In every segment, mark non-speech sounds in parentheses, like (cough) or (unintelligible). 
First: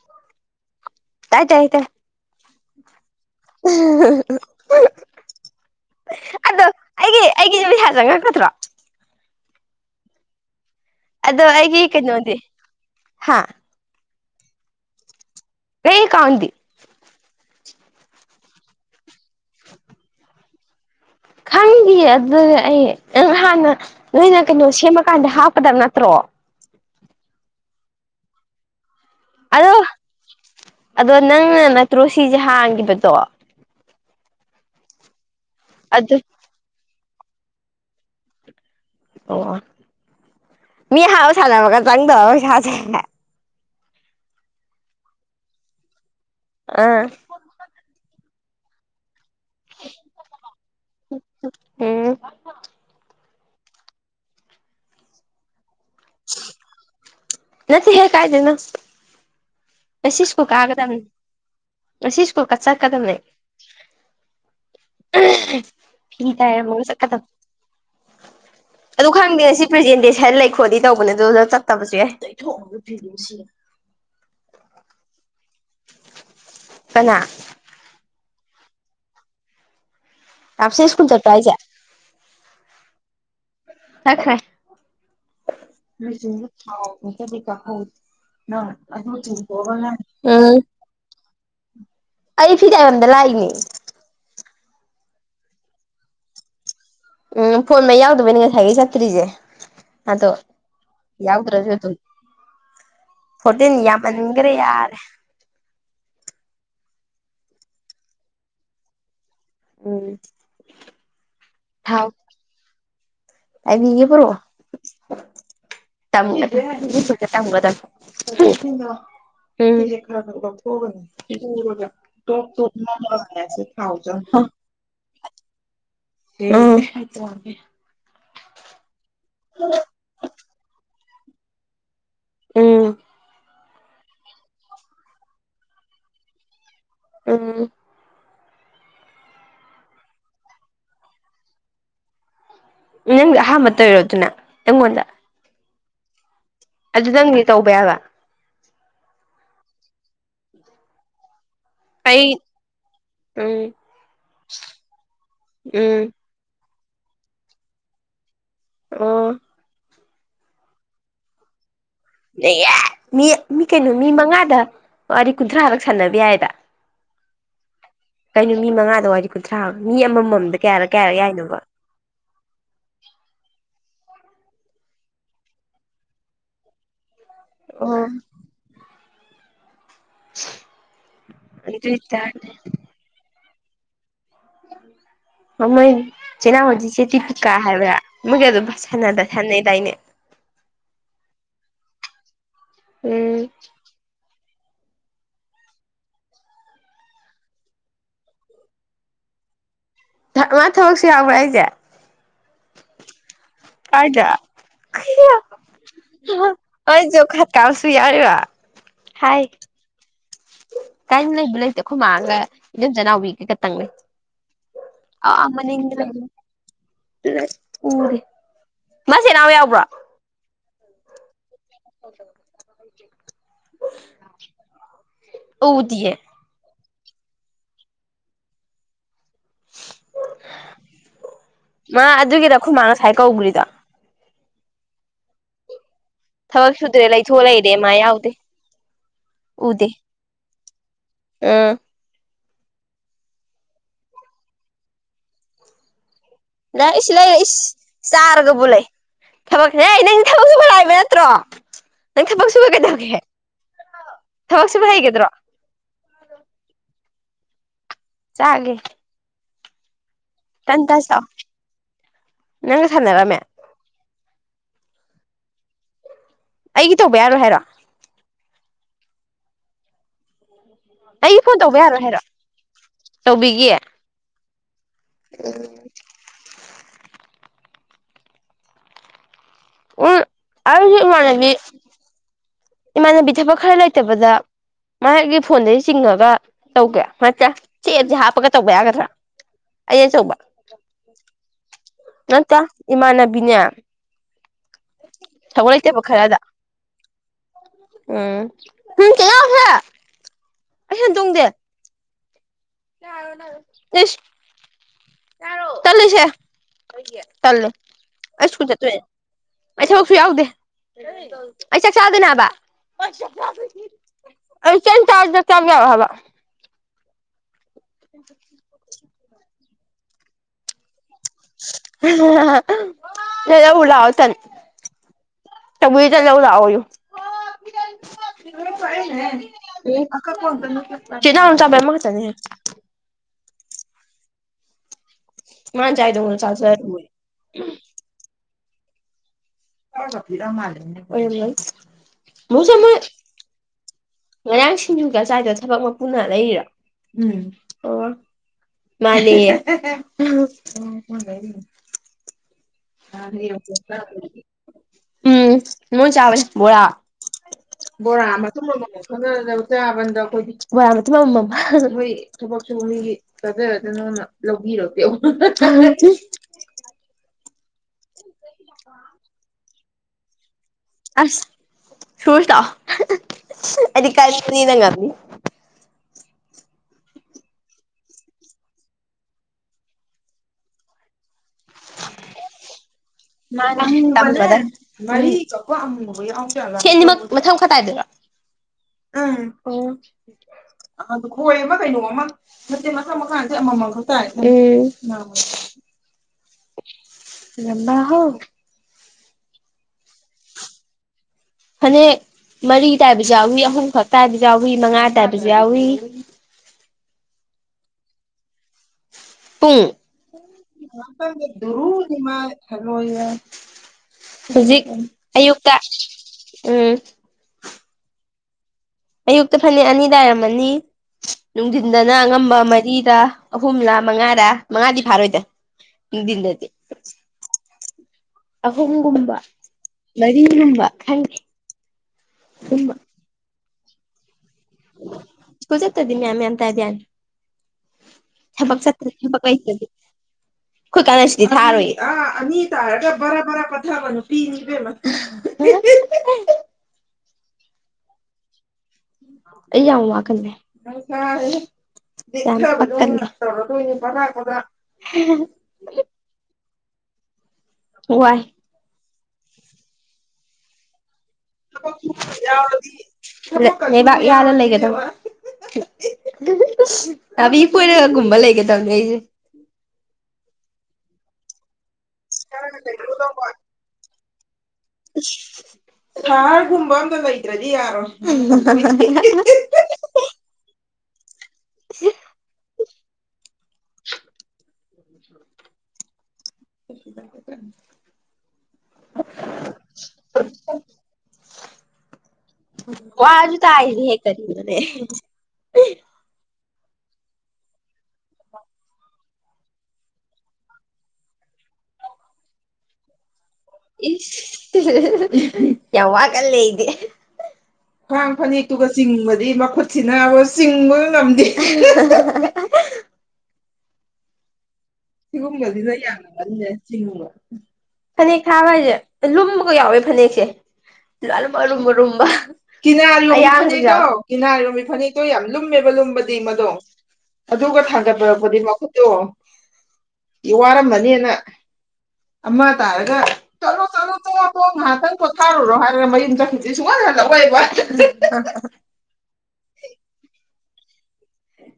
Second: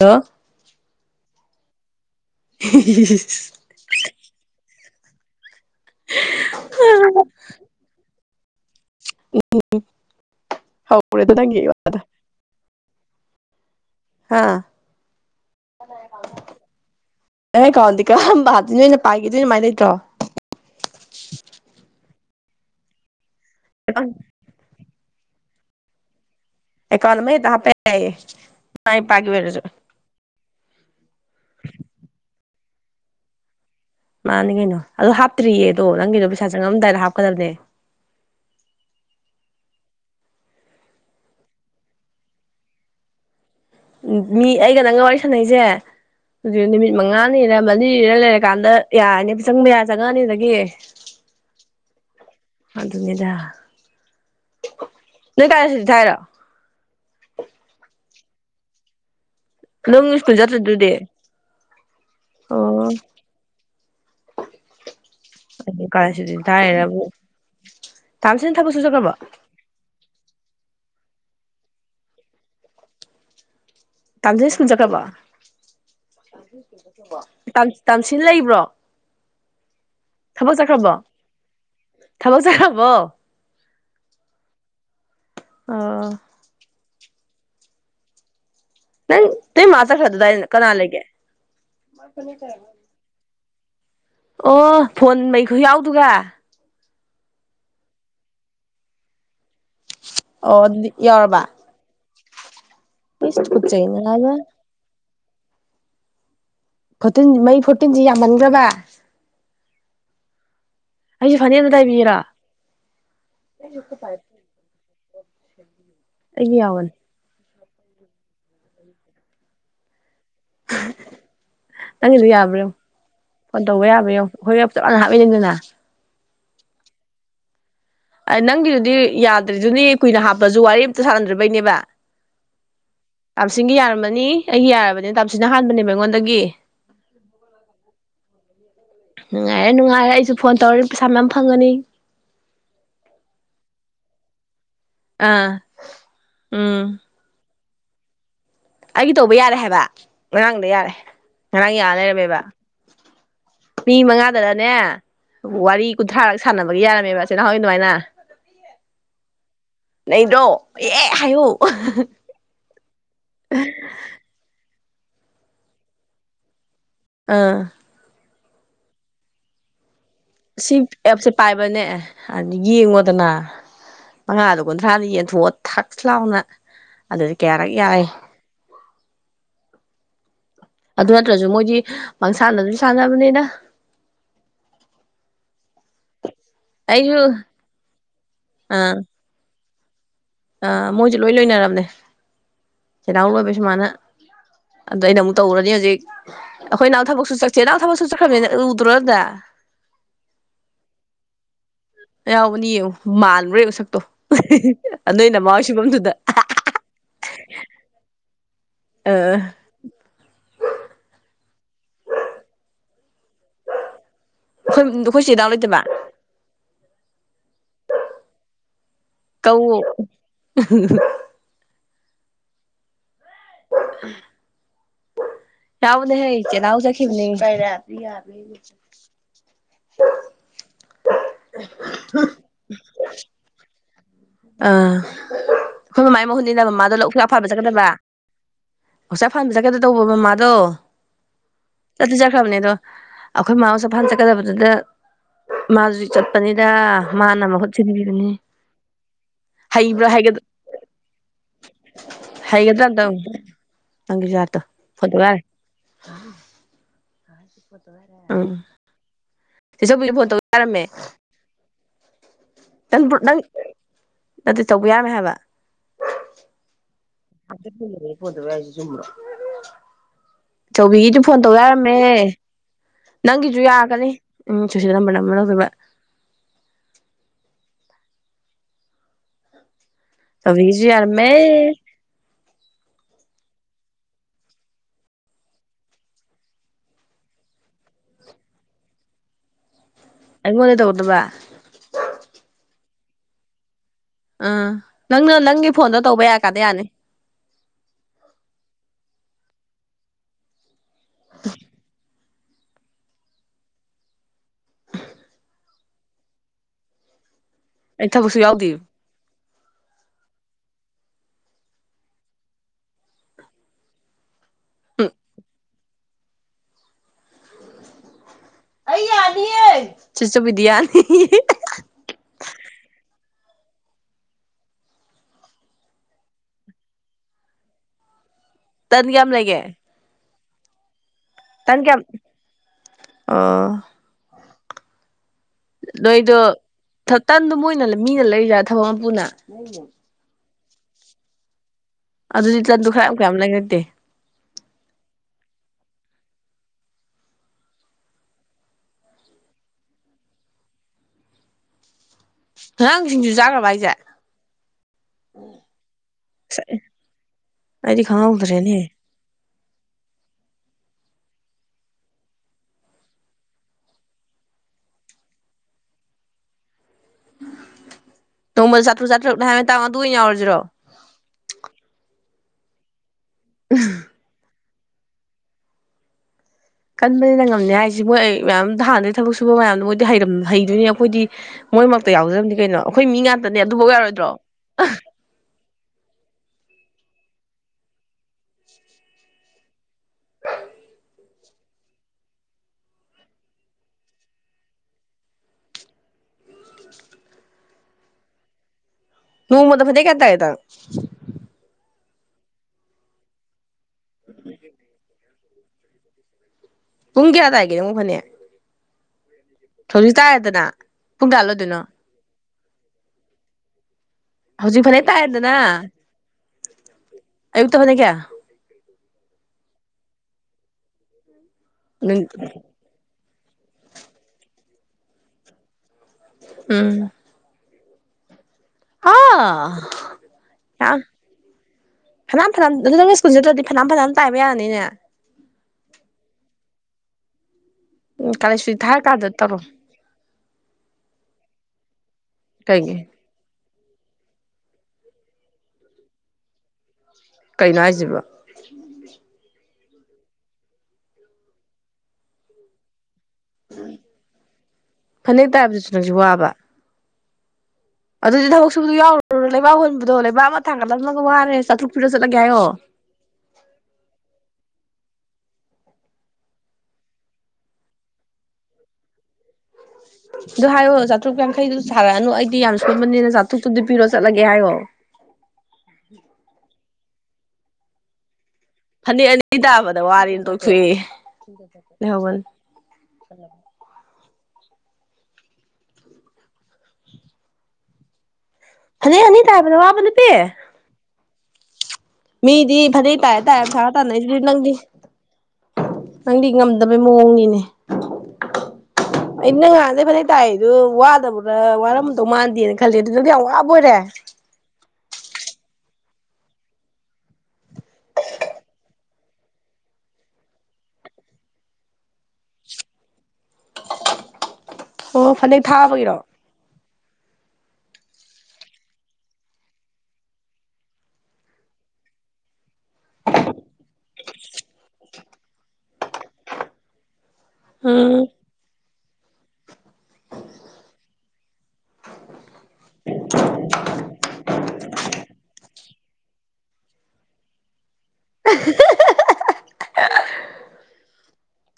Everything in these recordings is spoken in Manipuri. ꯑ ꯇꯥꯏ ꯇ ꯍꯥꯏꯥꯏ ꯇ (unintelligible) ꯑꯗꯣ ꯑꯩꯒꯤ ꯑꯩꯒꯤ ꯂꯤꯁꯥꯖꯉꯛꯀꯗ꯭ꯔꯣ ꯎꯝ ꯑꯗꯣ ꯑꯩ ꯀꯩꯅꯣꯗꯦ ꯍꯥ ꯍꯥꯥ ꯅꯪ ꯑꯦꯀꯥꯎꯟꯗꯤ ꯑꯦ ꯀꯟꯗꯤꯀꯥꯗꯤ ꯅꯅ ꯄꯥꯏꯈꯤꯗꯣꯏ ꯅꯃꯥꯏꯅ ꯂꯩꯇ꯭ꯔꯣ ꯈꯪꯗꯦ ꯑꯗꯨ ꯑꯩ ꯍꯥꯟꯅ ꯅꯣꯏꯅ ꯀꯩꯅꯣ ꯁꯦꯝꯃꯀꯥꯟꯗ ꯍꯥꯞꯄ ꯗꯅ ꯑꯣ ꯑꯦꯀꯣꯟꯃ ꯇꯍ ꯄꯦꯑ ꯑꯗꯣ ꯑꯗꯣ ꯅꯪꯅ ꯅꯠꯇ꯭ꯔꯨ ꯁꯤꯁꯦ ꯍꯥꯡꯈꯤꯕꯗꯣ ꯃꯥꯅꯦ ꯀꯩꯅꯣ ꯑꯗꯨꯗꯣ ꯍꯥꯞꯇ꯭ꯔꯤꯌꯦꯗꯣ ꯑꯗꯨ ꯅꯪꯒꯤꯅꯣ ꯄꯩꯁꯥ ꯆꯪꯉꯝꯗꯥꯏ ꯍꯥꯞꯄ ꯀꯗꯅꯦ ꯑꯣ ꯃꯤ ꯍꯥꯍꯕ ꯁꯥꯟꯅꯕꯒ ꯆꯪꯗꯧꯔꯒꯩꯥꯁꯦ ꯃꯤ ꯑꯩꯒ ꯅꯪꯒ ꯋꯥꯔꯤ ꯁꯥꯟꯅꯩꯁꯦ ꯍꯧꯖꯤꯛ ꯅꯨꯃꯤꯠ ꯑꯥ ꯃꯉꯥꯅꯤꯔꯝꯅꯤ ꯂꯩ ꯀꯥꯟꯗ ꯌꯥ ꯆꯪ ꯃꯌꯥ ꯆꯪꯉꯛꯅꯤꯗꯒꯤ ꯎꯝ ꯑꯗꯨꯅꯤꯗ ꯅ ꯀꯥꯏ ꯅꯁꯤ ꯍꯦ ꯀꯥꯏꯗꯅ ꯅꯪ ꯁ꯭ꯀꯨꯜ ꯁꯤꯤꯁꯀꯣ ꯆꯠꯇ꯭ꯔꯤꯗꯨꯗꯤ ꯀꯥꯒꯗꯕ ꯃꯁꯤꯁꯀꯣ ꯀ ꯆꯠ ꯑꯣ ꯀꯗꯕꯅꯦ ꯑꯩꯗꯤ ꯀꯥꯂꯦꯟ ꯍ ꯁꯨꯇꯤ ꯇꯥꯏ ꯊꯥꯏꯔꯕꯨ ꯃꯁꯀꯗ ꯇꯥꯝꯆꯤꯟ ꯊꯕꯛ ꯁꯨ ꯑꯗꯨ ꯆꯠꯈ꯭ꯔꯕꯣ ꯈꯪꯗꯦ ꯁꯤ ꯄ꯭ꯔꯖꯦꯟꯇꯦꯁꯟ ꯂꯩꯈꯣꯗꯤ ꯇꯧꯕꯅꯦ ꯑꯗꯨꯗ ꯆꯠꯇꯕꯁꯨ ꯌꯥꯏꯊꯣꯛꯑꯤ ꯁꯤ ꯇꯥꯟꯁꯤ ꯁꯀꯨꯜ ꯆ ꯀꯅꯥ ꯀꯕꯥꯟꯁꯤ ꯁꯤ ꯂꯩꯕ꯭ꯔꯣ ꯊꯕꯛ ꯔꯥꯞꯁꯤ ꯆꯠꯈ꯭ꯔꯕꯣ ꯁ꯭ꯀꯨꯜ ꯆꯠꯄ꯭ꯔꯥ ꯍꯥꯏꯁꯦ ꯊꯕꯛ ꯆꯠꯈ꯭ꯔꯕꯣ ꯃꯁꯨ ꯀ ꯀ ꯑꯗꯨ ꯅꯪ ꯅꯣꯏ ꯃꯥ ꯆꯠꯈ꯭ꯔꯗꯨꯗꯥꯏ ꯊ ꯀꯅꯥ ꯂꯩꯒꯦ ꯑꯩ ꯐꯤꯖꯥꯏꯔꯣꯝꯗ ꯂꯥꯛꯏꯅꯦ ꯑꯣ ꯐꯣꯟ ꯃꯩꯈ ꯌꯥꯎꯗꯨꯒ ꯎꯝ ꯐꯣꯟ ꯃꯩ ꯌꯥꯎꯗꯕꯩꯅꯤ ꯉꯁꯥꯏꯒꯤ ꯆꯠꯇ꯭ꯔꯤꯁꯦ ꯑꯗꯣ ꯑꯣ ꯑꯗꯨꯗꯤ ꯌꯥꯎꯔꯕ ꯌꯥꯎꯗ꯭ꯔꯁꯨ ꯑꯗꯨꯝ ꯏꯁ ꯐꯣꯔꯇꯤꯟ ꯇꯨꯀꯠꯆꯩꯅ ꯌꯥꯕꯅꯤꯒ꯭ꯔꯦ ꯌꯥꯔꯦ ꯐꯣꯔꯇꯤꯟ ꯃꯩ ꯐꯣꯔꯇꯤꯟꯁꯤ ꯌꯥꯝꯃꯟꯈ꯭ꯔꯕ ꯎ (unintelligible) (inaudible) ꯑꯩꯁꯦ ꯐꯅꯅ ꯇꯥꯏꯕꯤꯔ ꯑꯗꯤ ꯄꯔꯣ ꯇ ꯑꯩꯒꯤ ꯌꯥꯎꯕꯅꯦ ꯇ ꯇ ꯎꯝ ꯈꯔ ꯈ ꯊꯣꯛꯒꯅꯦ ꯅꯪꯒꯤꯗꯨ ꯇꯣꯞ ꯌꯥꯕ꯭ꯔꯥ ꯌꯦꯡꯉꯨ ꯇꯣꯁꯦ ꯊꯥꯎꯖꯟ ꯑꯅꯅꯅ ꯍꯦ ꯅꯪꯒꯤꯗꯨꯗꯤ ꯌꯥꯗ꯭ꯔꯤꯗꯨꯅꯤ ꯀꯨꯏꯅ ꯍꯥꯞꯄꯁꯨ ꯋꯥꯔꯤ ꯑ ꯑꯃꯝꯇ ꯁꯥꯟꯅꯗ꯭ꯔꯕꯩꯅꯦꯕ ꯎꯝ ꯇꯥꯝꯁꯤꯟꯒꯤ ꯌꯥꯔꯝꯃꯅꯤ ꯑꯩ ꯌꯥꯔꯕꯅꯤꯅ ꯇꯥꯝꯁꯤꯅ ꯍꯥꯟꯕꯅꯦꯕ ꯑꯩꯉꯣꯟꯗꯒꯤ ꯎꯝ ꯅꯨꯡꯉꯥꯏꯔꯦ ꯅꯨꯡꯉꯥꯏꯔꯦ ꯑꯩꯁꯨ ꯐꯣꯟ ꯇꯧꯔ ꯄꯩꯁꯥ ꯃꯌꯥꯝ ꯐꯪꯒꯅꯤ ꯅꯪꯗꯤ ꯑꯍꯥꯟꯕ ꯇ ꯑꯣꯏꯔꯣ ꯑꯗꯨꯅ ꯑꯩꯉꯣꯟꯗ ꯑꯥ ꯎꯝ ꯑꯗꯨꯗꯪꯗꯤ ꯇꯧꯕ ꯌꯥꯕ ꯑꯩꯒꯤ ꯇꯧꯕ ꯌꯥꯔꯦ ꯍꯥꯏꯕ ꯉꯔꯥꯡꯗ ꯌꯥꯔꯦ ꯉꯔꯥꯡ ꯌꯥꯔ ꯑꯩ ꯂꯩꯔꯝꯃꯦꯕ ꯎꯝ ꯃꯤ ꯃꯉꯥꯗꯅꯅꯦ ꯋꯥꯔꯤ ꯎꯝ ꯀꯨꯟꯊ꯭ꯔꯥꯔꯛ ꯁꯥꯟꯅꯕꯅꯦ ꯌꯥꯔꯝꯃꯦꯕꯁ ꯅꯍꯣꯏ ꯃꯥꯏꯅ ꯑ (unintelligible) (inaudible) ꯅꯗꯣ ꯑꯦ ꯍꯥꯏꯌꯨ ꯑꯦ ꯃꯤ ꯃꯤ ꯀꯩꯅꯣ ꯃꯤ ꯃꯉꯥꯗ ꯋꯥꯔꯤ ꯀꯨꯟꯊ꯭ꯔꯥꯔꯛ ꯁꯥꯟꯅꯕ ꯌꯥꯏꯗ ꯑꯥ ꯀꯩꯅꯣ ꯃꯤ ꯃꯉꯥꯗ ꯋꯥꯔꯤ ꯀꯨꯟꯊ꯭ꯔꯥ ꯃꯤ ꯑꯃꯃꯝꯗ ꯁꯤ ꯀꯌꯥꯔꯛ ꯀꯌꯥꯔꯛ ꯑꯦꯞꯁꯦ ꯌꯥꯏꯅꯣꯕ ꯄꯥꯏꯕꯅꯦ ꯌꯦꯡꯉꯣꯗꯅ ꯃꯉꯥꯗꯣ ꯀꯨꯟꯊ꯭ꯔꯥꯗ ꯌꯦꯟꯊꯣꯛꯑ ꯊꯛꯁ ꯂꯥꯎꯅ ꯑꯗꯨꯗꯤ ꯀꯌꯥꯔꯛ ꯌꯥꯏ ꯑꯣ ꯑꯗꯨ ꯅꯠꯇ꯭ꯔꯁꯨ ꯃꯣꯏꯗꯤ ꯑꯗꯨ ꯑꯣꯏꯇꯥꯔꯗꯤ ꯃꯪꯁꯥꯟꯅ ꯑꯗꯨꯁꯨ ꯁꯥꯟꯅꯕꯅꯤꯅ ꯑꯃꯃꯥꯏ ꯆꯦꯅꯥꯎꯖꯤ ꯆꯦꯇꯤ ꯑꯩꯁꯨ ꯄꯤꯀꯥ ꯍꯥꯏꯕ꯭ꯔꯥ ꯃ ꯑꯗꯨꯝ ꯑꯥ ꯁꯥꯟꯅꯗ ꯁꯥꯟꯅꯩꯗꯥꯏꯅꯦ ꯑꯥ ꯃꯣꯏꯁꯨ ꯂꯣꯏ ꯂꯣꯏꯅꯝꯅꯦ ꯁꯅꯥꯥꯎꯎ ꯎꯝ ꯂꯣꯏꯕꯁꯨꯨ ꯃꯥꯅ ꯑꯗ ꯑꯩꯅ ꯑꯃꯨꯛ ꯇꯧꯔꯅꯤ ꯍꯧꯖꯤꯛ ꯑꯩꯈꯣꯏ ꯅꯅꯥꯥꯟꯎ ꯊꯕꯛꯁꯨ ꯆꯠꯁꯦ ꯅꯅꯥꯍꯎ ꯊꯕꯛꯁꯨ ꯆꯠꯈ꯭ꯔꯕꯅꯤꯅ ꯎꯗ꯭ꯔꯣꯗ (unintelligible) ꯉꯥ ꯊꯕꯛꯁꯨ ꯌꯥꯎꯕ꯭ꯔꯥ ꯑꯩꯁꯦ ꯌꯥꯎꯕꯅꯤ ꯌꯦꯡꯉꯨ ꯃꯜꯂꯨꯔꯦ ꯃꯁꯛꯇꯣ ꯀꯥꯏꯗ ꯅꯣꯏꯅ ꯃꯥꯣꯏ ꯁꯨꯕꯐꯝꯗꯨꯗ ꯑ ꯆꯣꯈꯠ ꯀꯥꯎꯁꯨ ꯌꯥꯏꯔ ꯋꯥ ꯑ ꯀꯥꯏꯅ ꯂꯩꯕ ꯂꯩꯇꯦ ꯈꯨꯃꯥꯡꯒ ꯏꯣꯝ ꯆꯅꯥꯋ ꯍꯒꯠꯇꯪꯂꯤ ꯑꯩꯈꯣꯏ ꯑꯩꯈꯣꯏ ꯆꯦꯅꯥꯎ ꯂꯩꯇꯕ ꯎꯦ ꯃꯆꯅꯥꯎ ꯀꯧ ꯌꯥꯎꯕ꯭ꯔꯣ (unintelligible) (unintelligible) ꯎꯗꯤꯌꯦ ꯌꯥꯅ ꯍ ꯏꯦ ꯂꯎ ꯆꯈꯤꯕ ꯃꯥ ꯑꯗꯨꯒꯤꯗ ꯈꯨꯃꯥꯡ ꯉꯁꯥꯏ ꯀꯧꯈ꯭ꯔꯤꯗ ꯑꯥ ꯑꯩꯈꯣꯏ ꯃꯃꯥꯏ ꯃꯍꯨꯠꯅꯤꯅ ꯊꯕꯛ ꯃꯃꯥꯗꯣ ꯁꯨꯗ꯭ꯔꯦ ꯂꯧꯁꯥꯛ ꯂꯩꯊꯣꯛ ꯐꯥꯕ ꯂꯩꯔꯦ ꯆꯠꯀꯗꯕꯥ ꯃꯥ ꯌꯥꯎꯗꯦ ꯂꯧꯁꯥꯛ ꯐꯥꯕ ꯆꯠꯀꯗꯕ ꯇꯧꯕ ꯃꯃꯥꯗꯣ ꯑꯥ ꯆꯠꯇꯤ ꯆꯠꯈ꯭ꯔꯕꯅꯦ ꯑꯗꯣ ꯑꯩꯈꯣꯏ ꯃꯥꯕꯨ ꯁꯐꯥꯟ ꯆꯠꯀꯗꯕꯗꯨꯗ ꯃꯥꯁꯨ ꯆꯠꯄꯅꯤꯗ ꯅꯪ ꯏ ꯂꯩ ꯃꯥꯅ ꯃꯍꯨꯠ ꯁꯤꯟꯕꯤꯕꯅꯤ ꯆꯥꯔꯒꯕꯨ ꯂꯩ ꯊꯕꯛꯅꯦ ꯍꯩꯕ꯭ꯔꯥ ꯅꯪ ꯊꯕꯛ ꯁꯨꯕ ꯂꯥꯛꯏꯕ ꯅꯠꯇ꯭ꯔꯣ ꯅꯪ ꯊꯕꯛ ꯁꯨꯕ ꯀꯩꯗꯧꯒꯦ ꯇꯪꯒꯤ ꯆꯔꯠꯇ ꯊꯕꯛ ꯁꯨꯕ ꯍꯩꯒꯗ꯭ꯔꯣ ꯐꯇꯒꯔ ꯎꯝ ꯁꯤ ꯁ ꯇꯟꯗꯁ ꯅꯪ ꯅꯠꯇꯗꯤ ꯇꯧꯕ ꯌꯥꯔꯃꯦ ꯍꯥꯏꯕ ꯑꯩꯒꯤ ꯇꯧꯕ ꯌꯥꯔꯣꯏ ꯍꯥꯏꯔꯣ ꯑꯗ ꯄꯨ ꯄꯨꯗꯨꯦꯁ ꯆꯨꯝꯃꯔꯣ ꯆꯧꯕꯤꯒꯤꯁꯨ ꯑꯩꯒꯤ ꯐꯣꯟ ꯇꯧ ꯇꯧꯕ ꯌꯥꯔꯝꯃꯦ ꯌꯥꯔꯣꯏ ꯍꯥꯏꯔꯣ ꯅꯪꯒꯤꯁꯨ ꯇꯧꯕꯤꯒꯦ ꯌꯥꯔꯀꯅꯤ ꯎꯝ ꯁꯨꯁꯤꯗꯝ ꯄ ꯃꯕ ꯎ ꯆꯧꯕꯤꯒꯤꯁꯨ ꯑꯁꯨ ꯌꯥꯔꯝꯃꯦ ꯃꯅꯕꯤ ꯏꯃꯥꯟꯅꯕꯤ ꯊꯕꯛ ꯈꯔ ꯂꯩꯇꯕꯗ ꯃꯥꯒꯤ ꯐꯣꯟꯗꯗꯒꯤ ꯆꯤꯡꯉꯒ ꯇꯧꯒꯦ꯭ꯔ ꯆꯦꯁꯦ ꯍꯥꯞꯄꯒ ꯇꯧꯕ ꯌꯥꯒꯗ꯭ꯔꯥ (unintelligible) ꯑꯩ ꯑꯩ ꯃꯅꯦ ꯇꯧꯧꯕꯗꯕ ꯅꯠꯇ ꯏꯃꯥꯟꯅꯕꯤꯅꯦ ꯑꯥ ꯅꯪꯅ ꯅꯪꯒꯤ ꯁꯒꯣꯜ ꯐꯣꯟꯗꯣ ꯂꯩꯇꯦꯕ ꯇꯧꯕ ꯈꯔꯗ ꯌꯥ ꯀꯗ ꯌꯥꯅꯤ ꯎꯝ ꯆꯦꯡꯌꯥꯎꯁꯦ ꯑꯩ ꯍꯦꯟꯗꯣꯡꯗꯦ ꯆ ꯆꯂꯁꯦ ꯆꯜꯂꯨ ꯊꯕꯛꯁꯨ ꯑꯩ ꯌꯥꯎꯗꯦ ꯁ꯭ꯀꯨꯜ ꯆꯠꯇꯣꯏ ꯑꯩ ꯊꯕꯛꯁꯨ ꯌꯥꯎꯗꯦ ꯑꯩꯁ ꯆ ꯑꯥꯒꯅꯅꯥꯕ ꯑꯩ ꯆ ꯎꯝ ꯆꯥꯔꯗ ꯀ ꯌꯥ ꯍꯥꯏꯕ (unintelligible) ꯌꯥꯅꯤ ꯁꯤꯁꯨꯕꯤꯗꯤ ꯌꯥꯅꯤ ꯑ ꯅ ꯑ ꯂꯥꯎꯑꯣ ꯊ ꯇꯕꯨꯇ ꯅ ꯂꯑꯣ ꯏ ꯇꯟ ꯀꯌꯥꯝ ꯂꯩꯒꯦ ꯐꯅꯦꯦꯀꯗ ꯀꯩꯅ ꯍꯅ ꯇꯟ ꯆꯕꯃ ꯀꯌꯥꯝ ꯆꯅꯦ ꯑꯣ ꯅꯣꯏꯗꯣ ꯑꯩꯉꯣꯟꯗ ꯆꯥꯖꯔꯣꯏ ꯐꯠꯇꯟꯗꯨ ꯃꯅ ꯃꯤꯅ ꯂꯩꯖ꯭ꯔꯥ ꯊꯕꯛ ꯃꯄꯨꯅ ꯔ ꯃꯥ ꯂꯩꯅꯦ ꯑꯣꯏ ꯑꯗꯨꯗꯤ ꯃꯨꯣꯏꯛꯁꯨ ꯇꯟꯗꯣ ꯑꯃꯨꯣꯏ ꯈꯔ ꯌꯥꯝ ꯀꯌꯥꯝ ꯂꯩꯔꯛꯇꯦ ꯉꯔꯥꯡ ꯁꯤꯡꯖꯨꯒ ꯆꯥꯏꯗ ꯊꯕꯛ ꯄꯨꯅꯥ ꯂꯩꯔꯥ ꯎꯝ ꯑꯣ ꯃꯥꯅꯦ ꯉꯔꯥꯡ ꯁꯤꯡꯖꯨ ꯆꯥꯈ꯭ꯔꯕ ꯍꯥꯏꯁꯦ ꯎꯝ ꯃꯅꯨꯡ ꯆ ꯑꯁ ꯣꯂ ꯑꯩꯗꯤ ꯕꯣꯔꯥ ꯃ ꯈꯪꯍꯧꯗ꯭ꯔꯦꯅꯦ ꯈꯔꯗ ꯆꯥꯕꯟꯗ ꯑꯩꯈꯣꯏꯗꯤ ꯃ ꯊꯤ ꯑꯃꯃꯝ ꯑꯩꯈꯣꯏ ꯊꯕꯛꯁꯦꯣꯏꯒꯤ ꯐꯥꯖꯔꯗ ꯅꯉꯅ ꯂꯧꯕꯤꯔꯀꯦ ꯍꯥꯏꯠꯇ (inaudible) ꯇꯨꯡꯃ ꯁꯥꯇ꯭ꯔ ꯁꯥꯠ꯭ꯔ ꯍ ꯇ ꯇꯨꯏ ꯅꯎꯔꯖꯔꯣ ꯁꯨꯁ ꯇ ꯑꯗꯤ ꯀ ꯂꯪꯒꯅꯤ ꯀꯟꯕꯅꯤꯅ ꯉꯝꯅꯤ ꯍꯥꯏꯔꯤꯁꯤꯦ ꯃꯣꯏ ꯑꯩ ꯃꯌꯥꯝ ꯍꯥꯟꯅꯩ ꯊꯕꯛ ꯁꯨꯕ ꯃꯌꯥꯝꯗꯣ ꯃꯣꯏꯗꯤ ꯍ ꯍꯩꯗꯣꯏꯅꯦ ꯑꯩꯈꯣꯏꯗꯤ ꯃꯣꯏꯃꯛꯇ ꯌꯥꯎꯖꯕꯗꯤ ꯀꯩꯅꯣ ꯑꯩꯈꯣꯏ ꯃꯤ ꯉꯥꯛꯇꯅꯦ ꯑꯗꯨꯐꯧ ꯌꯥꯔꯣꯏꯗ꯭ꯔꯣ ꯁꯦꯠꯅꯤꯃꯛ ꯃꯊꯪ ꯈꯗꯥꯥꯏꯏꯗꯅ ꯑꯥ ꯑꯣ ꯑꯗꯨ ꯈꯣꯏ ꯑꯃ ꯀꯩꯅꯣ ꯑꯃ ꯐꯠꯇꯦ ꯃꯈꯪ ꯃꯈꯥꯁꯦ ꯑꯃꯃꯝꯈꯛ ꯇꯥꯏ (inaudible) ꯔꯝꯕꯥꯍꯣ ꯅ ꯃꯗ ꯐꯅꯦ ꯀꯦꯠꯇꯑꯇ ꯦꯛ ꯃꯔꯤ ꯇꯥꯏꯕꯁꯨ ꯌꯥꯎꯏ ꯑꯍꯨꯝ ꯈꯛ ꯇꯥꯏꯕꯁꯨ ꯌꯥꯎꯏ ꯃꯉꯥ ꯇꯥꯏꯕꯁꯨ ꯌꯥꯎꯏ ꯄꯨꯨꯡꯟꯦꯌꯥꯗꯒꯗ ꯃꯍꯅꯦ ꯊꯖꯤ ꯇꯑ ꯑꯗꯨ ꯇ ꯔꯨ ꯃ ꯍꯂꯣ ꯌꯥ ꯍꯧꯖꯤꯛ ꯐꯅꯦꯛ ꯇꯥꯔꯦꯗꯅ ꯑꯌꯨꯛꯇ ꯎꯝ ꯇ ꯍꯅ ꯀꯌꯥ ꯑꯌꯨꯛꯇ ꯐꯅꯦꯛ ꯑꯅꯤ ꯏꯔꯝꯃꯅꯤ ꯅꯨꯡꯊꯤꯟꯗꯅ ꯑꯉꯝꯕ ꯃꯔꯤꯗ ꯑꯍꯨꯝꯂꯥ ꯃꯉꯥꯔꯥ ꯃꯉꯥꯗꯤ ꯐꯥꯔꯣꯏꯗ ꯅꯨꯡꯊꯤꯟꯗꯗꯤ ꯎꯝ ꯑꯍꯣꯡꯒꯨꯝꯕ ꯑꯥ ꯃꯔꯤꯒꯨꯝꯕ ꯍꯥꯏꯪ ꯐꯅꯌꯥꯝ ꯐꯅꯝ ꯅ ꯅ ꯁ꯭ꯀꯨꯜꯁꯤꯠꯇ꯭ꯔꯗꯤ ꯐꯅꯌꯥꯝ ꯐꯅꯌꯥꯝ ꯇꯥꯏꯕ ꯌꯥꯅꯤꯅꯦ ꯄꯨꯖ ꯇ ꯑꯗꯨꯅꯤꯌꯥ ꯑꯟꯅꯤ ꯎꯝ ꯀꯥꯂꯦꯟ ꯁꯨꯇꯤ ꯊꯕꯛ ꯆꯠꯇ ꯊꯥꯔꯀꯥꯟꯗ ꯊꯕꯛ ꯇꯧꯔꯣ ꯂꯩꯇꯗꯤ ꯑꯩꯈꯣꯏ ꯀꯥꯟꯗꯁꯤꯗꯤ ꯊꯥꯔꯣꯏꯌꯦ ꯑ ꯑꯅꯤꯇꯥ ꯑꯦ ꯀꯩꯒꯤ ꯔ ꯔ ꯄ ꯊꯥꯕꯅꯨ ꯄꯤꯅꯤꯕꯃ ꯀꯩꯅꯣ ꯍꯥꯏꯁꯤꯕ ꯑꯩ ꯑꯎ ꯀ ꯇꯔ ꯇꯏꯅꯤ ꯄꯅꯥ ꯀꯗ ꯐꯅꯦꯛ ꯇꯥꯏꯕꯗꯁꯨ ꯅꯪꯁꯨ ꯋꯥꯕ ꯑꯗꯨꯗꯤ ꯊꯕꯛ ꯁꯨꯗ ꯌꯥꯎꯔꯨꯔꯣ ꯂꯩꯕꯥꯛ ꯍꯣꯟꯕꯗꯣ ꯂꯩꯕꯥꯛ ꯑꯃ ꯊꯥꯡꯒꯠ ꯌꯥꯔ ꯂꯩꯒꯦꯗ ꯇꯕꯤ ꯀꯣꯏꯔꯒꯒꯨꯝꯕ ꯂꯩꯒ ꯇꯕꯅꯦ ꯑꯩꯁꯦ ꯑꯗꯨ ꯍꯥꯏꯌꯣꯑꯣ ꯆꯥꯇ꯭ꯔꯨꯛ ꯌꯥꯡꯈꯩꯗꯨ ꯁꯥꯔꯛꯑꯅꯨ ꯑꯩꯗꯤ ꯌꯥꯝ ꯁꯨꯝꯕꯅꯤꯅ ꯆꯥꯇ꯭ꯔꯨꯛꯇꯨꯗꯤ ꯄꯤꯔꯣ ꯆꯠꯂꯒꯦ ꯍꯥꯏꯌꯣ ꯁꯍꯔꯒꯨꯝꯕ ꯑꯝꯇ ꯂꯩꯗ꯭ꯔꯗꯤ ꯌꯥꯔꯣꯏ ꯐꯅꯦꯛ ꯑꯅꯤ ꯇꯥꯕꯗ ꯋꯥꯔꯤꯅ ꯇꯣꯛꯊꯣꯛꯏ ꯍꯕꯜ (inaudible) ꯐꯂꯩ ꯑꯅꯤ ꯇꯥꯕꯗ ꯋꯥꯕ ꯅ ꯄꯦ ꯃꯤꯗꯤ ꯐꯅꯦꯛ ꯇꯥꯔꯦ ꯋꯥꯁꯨ ꯇꯥꯔꯦ ꯐꯔ ꯇꯥꯏꯁꯤꯅꯦ ꯍꯦꯛ ꯇꯥꯅꯩꯁꯤꯗꯤ ꯅꯪꯗꯤ ꯀꯔꯤꯅꯣꯅꯦ ꯅꯪꯗꯤ ꯅꯕ ꯃꯑꯣꯡꯅꯤꯅꯦ ꯑꯩ ꯅꯪ ꯉꯥꯟꯗꯩ ꯐꯅꯩ ꯇꯥꯏꯗꯨ ꯋꯥꯗꯕ꯭ꯔꯥ ꯋꯥꯔꯝꯗꯧ ꯃꯥꯟꯗꯦꯅ ꯈꯜꯂꯦ ꯑꯗꯨ ꯅ ꯌꯥꯝꯕ ꯏ ꯌꯥꯋꯥꯂꯦ ꯏ ꯈ꯭ꯋꯥꯡ ꯐꯅꯦꯛꯇꯨꯒ ꯆꯤꯡꯕꯗꯤ ꯃꯈꯨꯠꯁꯤꯅ ꯆꯤꯡꯕꯁꯨ ꯅꯝꯗꯦ (unintelligible) ꯑꯣ ꯐꯅꯦꯛ ꯁꯤꯒꯨꯝꯕꯗꯤꯗ ꯊꯥꯕꯒꯤꯔꯣ ꯌꯥꯝꯅ ꯉꯜꯂꯦ ꯁꯤꯒꯨꯝꯕ ꯐꯅꯦꯛ ꯊꯥꯕ ꯍꯥꯏꯁꯦ ꯂꯨꯝꯕꯒ ꯌꯥꯎꯋꯦ ꯐꯅꯦꯛꯁꯦ ꯂꯔꯨꯝꯕꯔꯨꯝꯕ ꯀꯤꯅꯥꯔꯣ ꯀꯤꯅꯥꯔꯣꯝꯃꯤ ꯐꯅꯛꯇꯣ ꯌꯥꯝ ꯂꯨꯝꯃꯦꯕ ꯂꯨꯝꯕꯗꯤ ꯃꯗꯣ ꯑꯗꯨꯒ ꯎꯝ ꯊꯥꯡꯒꯠꯕꯤꯔꯛꯄꯗꯤ ꯃꯈꯨꯠꯇꯣ ꯋꯥꯔꯝꯃꯅꯦꯅ ꯑꯃ ꯇꯥꯔꯒ ꯆꯠꯂꯣ ꯆꯠꯂꯣ ꯣꯇꯣꯛ ꯍꯥꯇꯣ ꯉꯥꯏꯍꯥꯛꯇꯪ ꯄꯣꯠꯊꯥꯔꯨꯔꯣ ꯍꯥꯏꯔꯒ ꯃꯌꯨꯝ ꯆꯪꯈꯁꯦ ꯁꯨꯡꯍꯟ ꯍꯜꯂꯛꯑꯣꯏꯀꯣ (unintelligible)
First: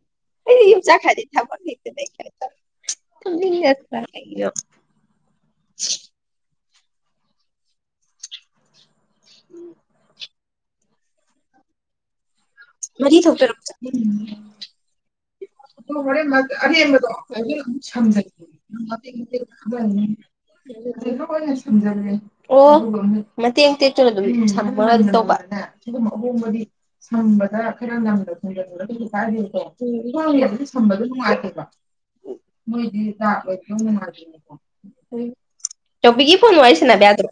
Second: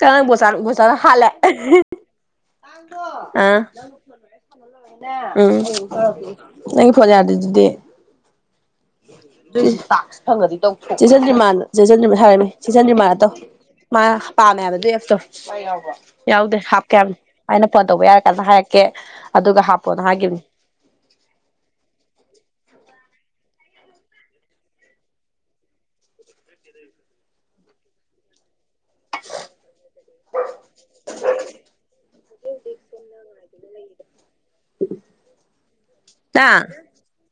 ꯀ ꯣꯁꯥ ꯑꯩꯗꯤ ꯌꯨꯝ ꯣꯁꯅ ꯆꯠꯈ꯭ꯔꯗꯤ ꯍꯂ ꯊꯕꯛ ꯂꯩꯇꯅ ꯑꯥ ꯆꯠꯅꯤꯡꯗꯗꯅ ꯎꯝ ꯅ ꯐꯅꯦ ꯌꯥꯔꯗꯗꯤꯗꯗꯤ ꯆꯗ꯭ꯔꯤ ꯆꯦꯟꯁꯤꯟꯗ꯭ ꯍꯥꯏꯔꯃꯦ ꯁꯤꯖꯟꯗ꯭ꯔꯤꯃ ꯃꯔꯤ ꯑꯗꯣ ꯊꯣꯛꯇꯔꯛ ꯃꯥ ꯆꯠꯅꯤꯡꯉꯤ ꯄꯥꯝꯃꯦ ꯍꯥꯏꯕ ꯑꯦꯐꯇꯣ ꯑꯗꯣ ꯍꯣꯔꯦꯟ ꯌꯥꯎꯗ꯭ꯔꯦ ꯍꯥꯞꯀꯦ ꯑꯔꯦꯝꯕꯗꯣ ꯍꯥꯏꯕꯅꯤ ꯑꯃꯨꯛ ꯑꯩꯅ ꯐꯣꯟ ꯇꯧꯕ ꯌꯥꯔ ꯁꯝꯖꯤꯜꯂꯦ ꯀꯥꯟꯗ ꯍꯥꯏꯔꯛꯀꯦ ꯑꯗꯨꯒ ꯍꯥꯞꯄꯣꯅ ꯍꯥꯏꯈꯤꯕꯅꯤ ꯁꯖ ꯑꯣ ꯃꯇꯦꯡ ꯇꯦꯛꯇꯅ ꯑꯗꯨꯝ ꯁ ꯇꯧꯕ ꯈꯔ ꯈꯔ ꯉꯝꯗ ꯊꯣꯡꯖꯤꯜꯂꯒ ꯑꯗꯨꯝꯁꯨ ꯇꯥꯕꯤꯌꯨꯀꯣ ꯋꯥꯡꯉꯦꯕꯗꯤ ꯁꯝꯕꯗꯣ ꯅꯨꯡꯉꯥꯏꯇꯦꯕ ꯃꯣꯏꯗꯤ ꯒꯅ ꯃꯥ ꯇꯣꯄꯤꯒꯤ ꯐꯣꯟ ꯅꯪ ꯑꯣꯏꯁꯤꯅꯕꯗ꯭ꯔꯣ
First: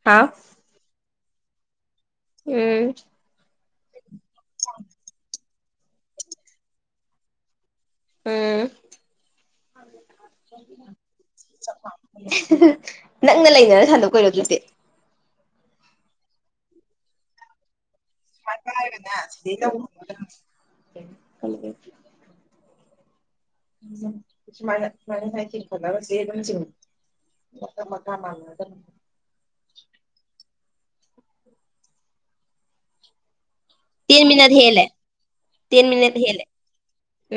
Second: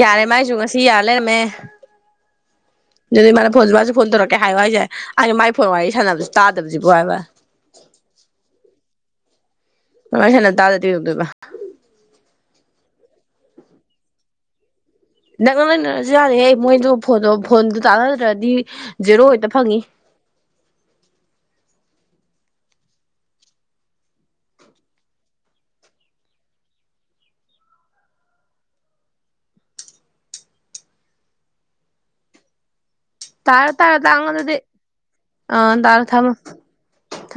ꯌꯥꯔꯦ ꯃꯥꯏꯁꯨ ꯉꯁꯤ ꯌꯥ ꯂꯩꯔꯝꯃꯦ ꯎꯝ ꯑꯗꯨꯗꯤ ꯃꯥ ꯐꯣꯟꯁꯨ ꯃꯥꯁꯨ ꯐꯣꯟ ꯇꯧꯔꯛꯀꯦ ꯍꯥꯏꯌꯣ ꯍꯥꯏꯁꯦ ꯑꯩꯒꯤ ꯃꯥꯏ ꯐꯣꯟ ꯋꯥꯔꯤ ꯁꯥꯟꯅꯕꯁꯨ ꯇꯥꯗꯕꯕꯁꯤꯕꯣ ꯍꯥꯏꯕ ꯎꯝ ꯋꯥꯔꯤ ꯁꯥꯟꯅꯕ ꯇꯥꯗꯗꯤ ꯀꯩꯗꯧꯗꯣꯏꯕ (unintelligible) ꯅꯪꯅ ꯂꯩꯅꯔ ꯁꯟꯗꯣꯛꯀꯣꯏꯔꯣ ꯑꯗꯨꯗꯤ ꯅꯣ ꯃꯣꯏ ꯐꯣꯟ ꯐꯣꯟ ꯒ ꯁꯤ ꯃ ꯃꯅ ꯍꯥꯏ ꯐꯗꯕ ꯁꯤꯝ ꯆ ꯃꯠꯇ ꯃ ꯀꯥ ꯃꯥ (unintelligible) ꯇꯥꯔ ꯇꯥꯔ ꯇꯦꯟ ꯇꯥꯉꯗꯤ ꯍꯦꯜꯂꯦ ꯑ ꯇꯦꯟ ꯇꯥꯔ ꯃꯤꯅꯠ ꯊꯥꯃ ꯍꯦꯜꯂꯦ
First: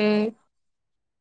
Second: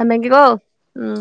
ꯎꯝ ꯎꯝ